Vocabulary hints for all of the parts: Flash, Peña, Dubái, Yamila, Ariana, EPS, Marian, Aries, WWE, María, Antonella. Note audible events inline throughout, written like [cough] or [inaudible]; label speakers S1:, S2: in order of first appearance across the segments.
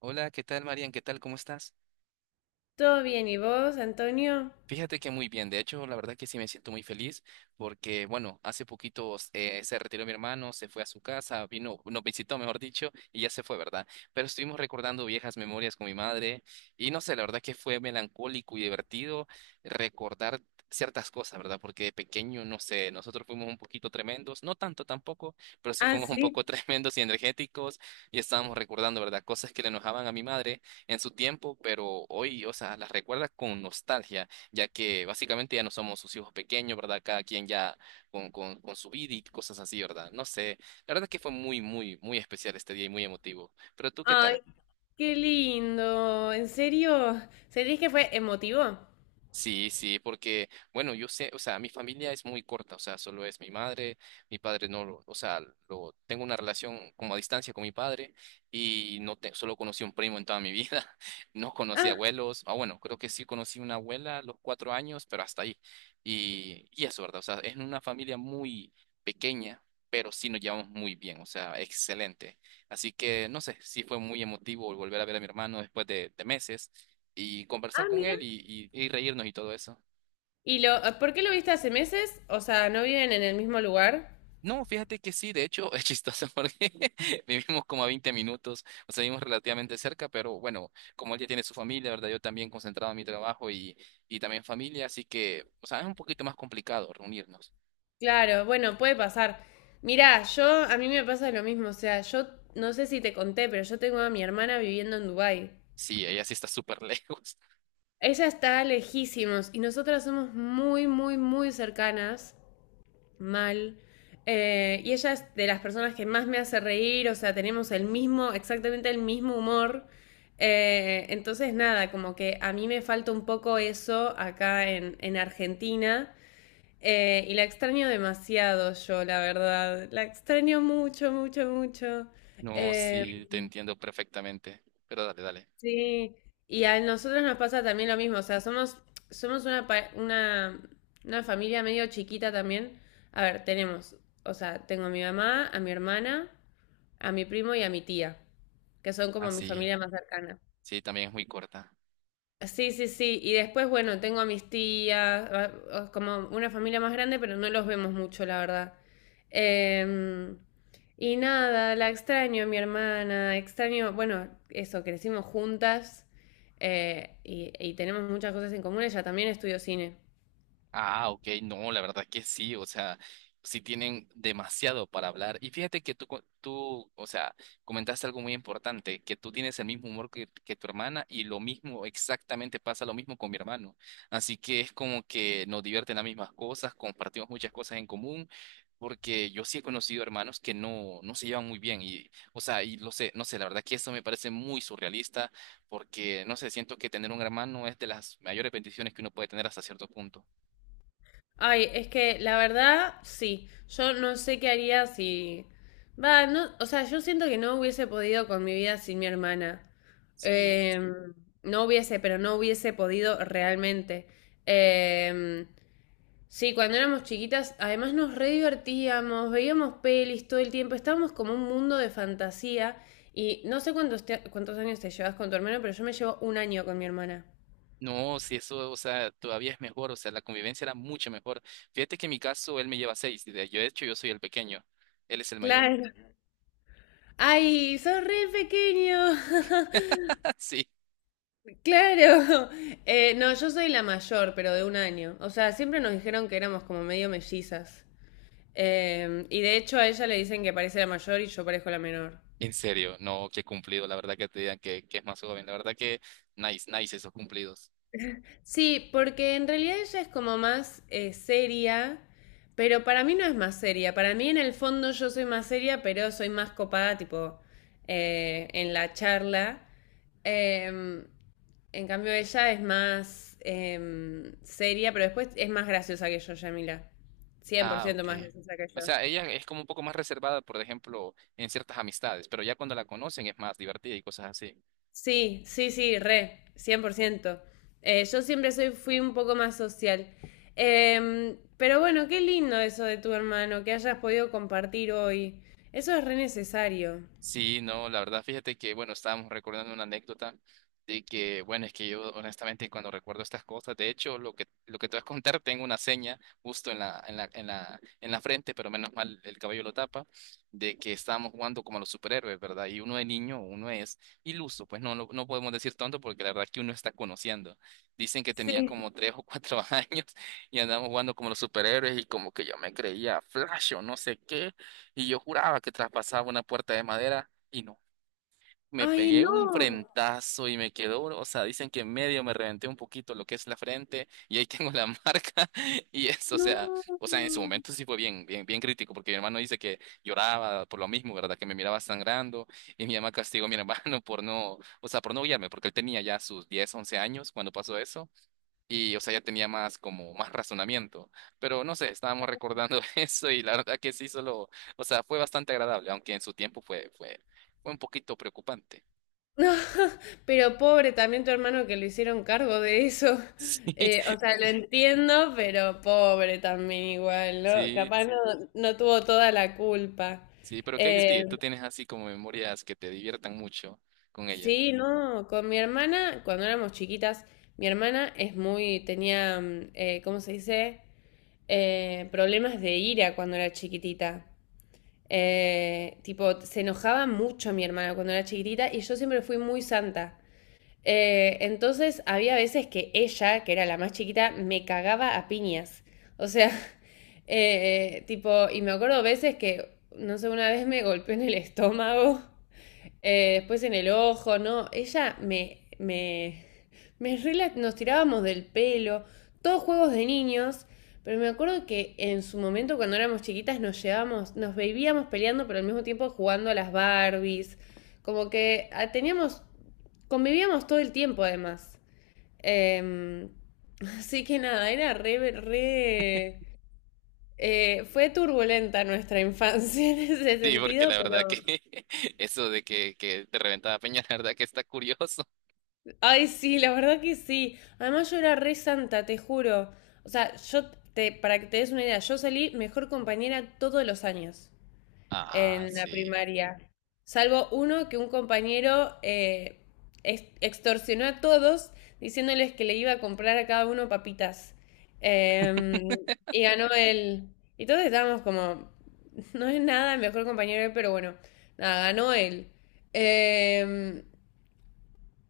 S1: Hola, ¿qué tal, Marian? ¿Qué tal? ¿Cómo estás?
S2: Todo bien, ¿y vos, Antonio?
S1: Fíjate que muy bien, de hecho, la verdad que sí me siento muy feliz porque, bueno, hace poquito se retiró mi hermano, se fue a su casa, vino, nos visitó, mejor dicho, y ya se fue, ¿verdad? Pero estuvimos recordando viejas memorias con mi madre y no sé, la verdad que fue melancólico y divertido recordar ciertas cosas, ¿verdad? Porque de pequeño, no sé, nosotros fuimos un poquito tremendos, no tanto tampoco, pero sí
S2: Ah,
S1: fuimos un
S2: sí.
S1: poco [laughs] tremendos y energéticos y estábamos recordando, ¿verdad? Cosas que le enojaban a mi madre en su tiempo, pero hoy, o sea, las recuerda con nostalgia ya que básicamente ya no somos sus hijos pequeños, ¿verdad? Cada quien ya con su vida y cosas así, ¿verdad? No sé, la verdad es que fue muy, muy, muy especial este día y muy emotivo. Pero tú, ¿qué tal?
S2: Ay, qué lindo. ¿En serio? ¿Sentís que fue emotivo?
S1: Sí, sí, porque, bueno, yo sé, o sea, mi familia es muy corta, o sea, solo es mi madre, mi padre no lo, o sea, lo, tengo una relación como a distancia con mi padre y no te, solo conocí un primo en toda mi vida, [laughs] no conocí
S2: Ah,
S1: abuelos, ah, bueno, creo que sí conocí una abuela a los 4 años, pero hasta ahí. Y eso, ¿verdad? O sea, es una familia muy pequeña, pero sí nos llevamos muy bien, o sea, excelente. Así que, no sé, sí fue muy emotivo volver a ver a mi hermano después de meses y conversar
S2: ah,
S1: con
S2: mira.
S1: él y reírnos y todo eso.
S2: ¿ Por qué lo viste hace meses? O sea, ¿no viven en el mismo lugar?
S1: No, fíjate que sí, de hecho es chistoso [laughs] porque vivimos como a 20 minutos, o sea, vivimos relativamente cerca, pero bueno, como él ya tiene su familia, ¿verdad? Yo también concentrado en mi trabajo y también familia, así que, o sea, es un poquito más complicado reunirnos.
S2: Claro, bueno, puede pasar. Mirá, yo, a mí me pasa lo mismo. O sea, yo no sé si te conté, pero yo tengo a mi hermana viviendo en Dubái.
S1: Sí, ella sí está súper [laughs] lejos.
S2: Ella está lejísimos y nosotras somos muy, muy, muy cercanas. Mal. Y ella es de las personas que más me hace reír, o sea, tenemos el mismo, exactamente el mismo humor. Entonces, nada, como que a mí me falta un poco eso acá en Argentina. Y la extraño demasiado yo, la verdad. La extraño mucho, mucho, mucho.
S1: No,
S2: Eh,
S1: sí, te entiendo perfectamente, pero dale, dale.
S2: Sí, y a nosotros nos pasa también lo mismo, o sea, somos una familia medio chiquita también. A ver, tenemos, o sea, tengo a mi mamá, a mi hermana, a mi primo y a mi tía, que son
S1: Ah,
S2: como mi
S1: sí,
S2: familia más cercana.
S1: sí, también es muy corta.
S2: Sí, sí, sí. Y después, bueno, tengo a mis tías, como una familia más grande, pero no los vemos mucho, la verdad. Em, y nada, la extraño, a mi hermana, extraño, bueno, eso, crecimos juntas, y tenemos muchas cosas en común. Ella también estudió cine.
S1: Ah, ok, no, la verdad que sí, o sea, sí tienen demasiado para hablar. Y fíjate que tú, o sea, comentaste algo muy importante, que tú tienes el mismo humor que tu hermana y lo mismo, exactamente pasa lo mismo con mi hermano. Así que es como que nos divierten las mismas cosas, compartimos muchas cosas en común, porque yo sí he conocido hermanos que no, no se llevan muy bien y, o sea, y lo sé, no sé, la verdad que eso me parece muy surrealista, porque, no sé, siento que tener un hermano es de las mayores bendiciones que uno puede tener hasta cierto punto.
S2: Ay, es que la verdad, sí. Yo no sé qué haría si. Va, no, o sea, yo siento que no hubiese podido con mi vida sin mi hermana.
S1: Sí.
S2: Em, no hubiese, pero no hubiese podido realmente. Em, sí, cuando éramos chiquitas, además nos re divertíamos, veíamos pelis todo el tiempo, estábamos como un mundo de fantasía. Y no sé cuántos años te llevas con tu hermano, pero yo me llevo un año con mi hermana.
S1: No, si eso, o sea, todavía es mejor, o sea, la convivencia era mucho mejor. Fíjate que en mi caso él me lleva seis, y de, yo de hecho yo soy el pequeño, él es el mayor.
S2: Claro. Ay, sos re pequeño. [laughs]
S1: [laughs] Sí,
S2: Claro. [laughs] No, yo soy la mayor, pero de un año. O sea, siempre nos dijeron que éramos como medio mellizas. Y de hecho a ella le dicen que parece la mayor y yo parezco la menor.
S1: en serio, no, qué cumplido, la verdad que te digan que es más joven, la verdad que nice, nice esos cumplidos.
S2: Sí, porque en realidad ella es como más seria, pero para mí no es más seria. Para mí en el fondo yo soy más seria, pero soy más copada, tipo, en la charla. Em, en cambio ella es más seria, pero después es más graciosa que yo, Yamila. Cien por
S1: Ah,
S2: ciento
S1: ok.
S2: más graciosa que
S1: O
S2: yo.
S1: sea, ella es como un poco más reservada, por ejemplo, en ciertas amistades, pero ya cuando la conocen es más divertida y cosas así.
S2: Sí, sí, sí, re, 100%. Yo siempre soy, fui un poco más social. Pero bueno, qué lindo eso de tu hermano, que hayas podido compartir hoy. Eso es re necesario.
S1: Sí, no, la verdad, fíjate que, bueno, estábamos recordando una anécdota de que, bueno, es que yo honestamente cuando recuerdo estas cosas, de hecho, lo que te voy a contar, tengo una seña justo en la, en la, en la, en la frente, pero menos mal el cabello lo tapa, de que estábamos jugando como los superhéroes, ¿verdad? Y uno de niño, uno es iluso, pues no, no podemos decir tonto porque la verdad que uno está conociendo. Dicen que tenía
S2: Sí.
S1: como tres o cuatro [laughs] años y andábamos jugando como los superhéroes y como que yo me creía Flash o no sé qué. Y yo juraba que traspasaba una puerta de madera y no. Me
S2: Ay,
S1: pegué
S2: no,
S1: un frentazo y me quedó, o sea, dicen que en medio me reventé un poquito lo que es la frente y ahí tengo la [laughs] marca y eso, o sea, en su
S2: no.
S1: momento sí fue bien, bien, bien crítico porque mi hermano dice que lloraba por lo mismo, ¿verdad? Que me miraba sangrando y mi mamá castigó a mi [laughs] hermano por no, o sea, por no guiarme porque él tenía ya sus 10 11 años cuando pasó eso y, o sea, ya tenía más como más razonamiento. Pero no sé, estábamos recordando [laughs] eso y la verdad que sí, solo, o sea, fue bastante agradable, aunque en su tiempo fue un poquito preocupante.
S2: No, [laughs] pero pobre también tu hermano que lo hicieron cargo de eso. [laughs]
S1: [laughs] Sí,
S2: O sea, lo entiendo, pero pobre también igual, ¿no?
S1: sí,
S2: Capaz no, no tuvo toda la culpa.
S1: sí, pero ¿qué hay de
S2: Eh,
S1: ti? ¿Tú tienes así como memorias que te diviertan mucho con ella?
S2: Sí, no, con mi hermana, cuando éramos chiquitas, mi hermana es muy, tenía, ¿cómo se dice? Problemas de ira cuando era chiquitita. Tipo, se enojaba mucho mi hermana cuando era chiquitita y yo siempre fui muy santa. Entonces había veces que ella, que era la más chiquita, me cagaba a piñas. O sea, [laughs] tipo, y me acuerdo veces que, no sé, una vez me golpeó en el estómago. Después en el ojo, ¿no? Ella me, me, me rela- Nos tirábamos del pelo, todos juegos de niños, pero me acuerdo que en su momento cuando éramos chiquitas nos llevábamos, nos bebíamos peleando, pero al mismo tiempo jugando a las Barbies, como que ah, teníamos, convivíamos todo el tiempo además. Em, [laughs] Así que nada, era re, fue turbulenta nuestra infancia [laughs] en ese
S1: Sí, porque la
S2: sentido,
S1: verdad que
S2: pero...
S1: [laughs] eso de que te reventaba Peña, [laughs] la verdad que está curioso.
S2: Ay, sí, la verdad que sí. Además, yo era re santa, te juro. O sea, para que te des una idea, yo salí mejor compañera todos los años
S1: Ah,
S2: en la
S1: sí.
S2: primaria. Salvo uno que un compañero extorsionó a todos diciéndoles que le iba a comprar a cada uno papitas. Em, y ganó él. Y todos estábamos como, [laughs] no es nada el mejor compañero, pero bueno, nada, ganó él. Em,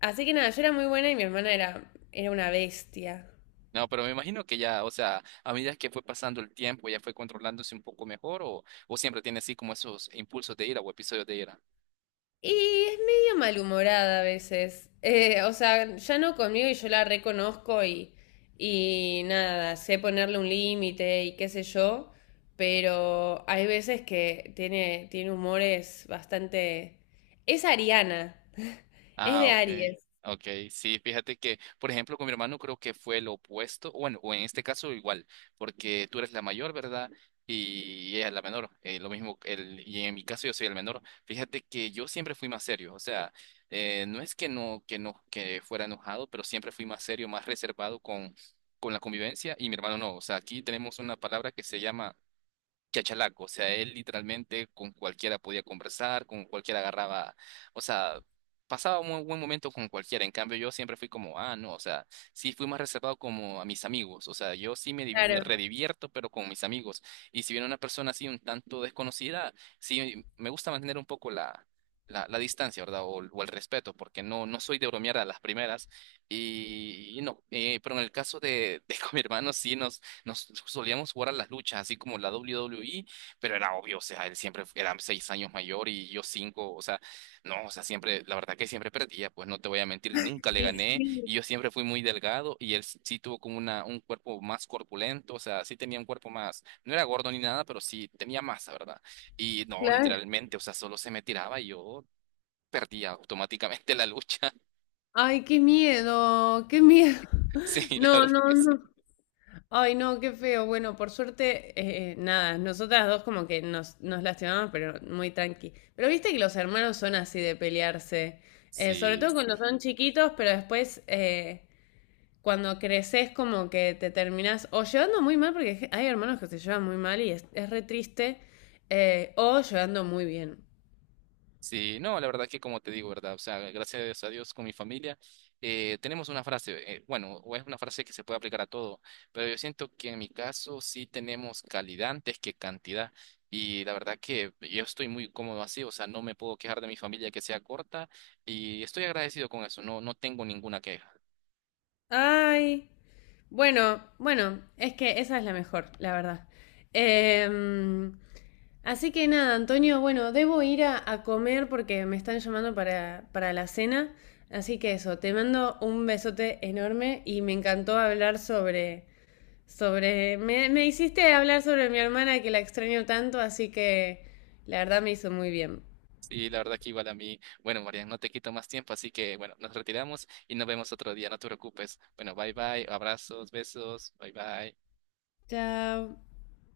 S2: Así que nada, yo era muy buena y mi hermana era, era una bestia.
S1: No, pero me imagino que ya, o sea, a medida que fue pasando el tiempo, ya fue controlándose un poco mejor o siempre tiene así como esos impulsos de ira o episodios de ira.
S2: Y es medio malhumorada a veces. O sea, ya no conmigo y yo la reconozco y, nada, sé ponerle un límite y qué sé yo, pero hay veces que tiene, tiene humores bastante... Es Ariana, [laughs] es
S1: Ah,
S2: de
S1: ok,
S2: Aries,
S1: ok, sí, fíjate que, por ejemplo, con mi hermano creo que fue lo opuesto, bueno, o en este caso igual, porque tú eres la mayor, ¿verdad? Y ella es la menor, lo mismo, el, y en mi caso yo soy el menor, fíjate que yo siempre fui más serio, o sea, no es que no, que no, que fuera enojado, pero siempre fui más serio, más reservado con la convivencia, y mi hermano no, o sea, aquí tenemos una palabra que se llama chachalaco, o sea, él literalmente con cualquiera podía conversar, con cualquiera agarraba, o sea, pasaba un buen buen momento con cualquiera, en cambio yo siempre fui como, ah, no, o sea, sí fui más reservado como a mis amigos, o sea, yo sí me, me
S2: claro.
S1: redivierto, pero con mis amigos, y si viene una persona así un tanto desconocida, sí me gusta mantener un poco la... La distancia, ¿verdad? O el respeto, porque no, no soy de bromear a las primeras y no, pero en el caso de, [laughs] de con mi hermano sí nos solíamos jugar a las luchas, así como la WWE, pero era obvio, o sea, él siempre era 6 años mayor y yo cinco, o sea, no, o sea, siempre, la verdad que siempre perdía, pues no te voy a mentir, nunca le
S2: Y
S1: gané
S2: sí,
S1: y yo siempre fui muy delgado y él sí tuvo como una, un cuerpo más corpulento, o sea, sí tenía un cuerpo más, no era gordo ni nada, pero sí tenía masa, ¿verdad? Y no,
S2: claro.
S1: literalmente, o sea, solo se me tiraba y yo perdía automáticamente la lucha,
S2: Ay, qué miedo, qué miedo.
S1: [laughs] sí,
S2: [laughs]
S1: la
S2: No,
S1: verdad que
S2: no,
S1: sí.
S2: no. Ay, no, qué feo. Bueno, por suerte, nada, nosotras dos como que nos, nos lastimamos, pero muy tranqui. Pero viste que los hermanos son así de pelearse, sobre todo
S1: Sí.
S2: cuando son chiquitos, pero después cuando creces como que te terminás o llevando muy mal, porque hay hermanos que se llevan muy mal y es re triste, o llevando muy bien.
S1: Sí, no, la verdad que como te digo, ¿verdad? O sea, gracias a Dios con mi familia, tenemos una frase, bueno, o es una frase que se puede aplicar a todo, pero yo siento que en mi caso sí tenemos calidad antes que cantidad. Y la verdad que yo estoy muy cómodo así, o sea, no me puedo quejar de mi familia que sea corta y estoy agradecido con eso, no, no tengo ninguna queja.
S2: Ay, bueno, bueno, es que esa es la mejor, la verdad. Em, Así que nada, Antonio, bueno, debo ir a comer porque me están llamando para la cena. Así que eso, te mando un besote enorme y me encantó hablar sobre, me hiciste hablar sobre mi hermana que la extraño tanto, así que la verdad me hizo muy bien.
S1: Sí, la verdad que igual a mí, bueno, María, no te quito más tiempo, así que bueno, nos retiramos y nos vemos otro día, no te preocupes. Bueno, bye bye, abrazos, besos, bye bye.
S2: Chao.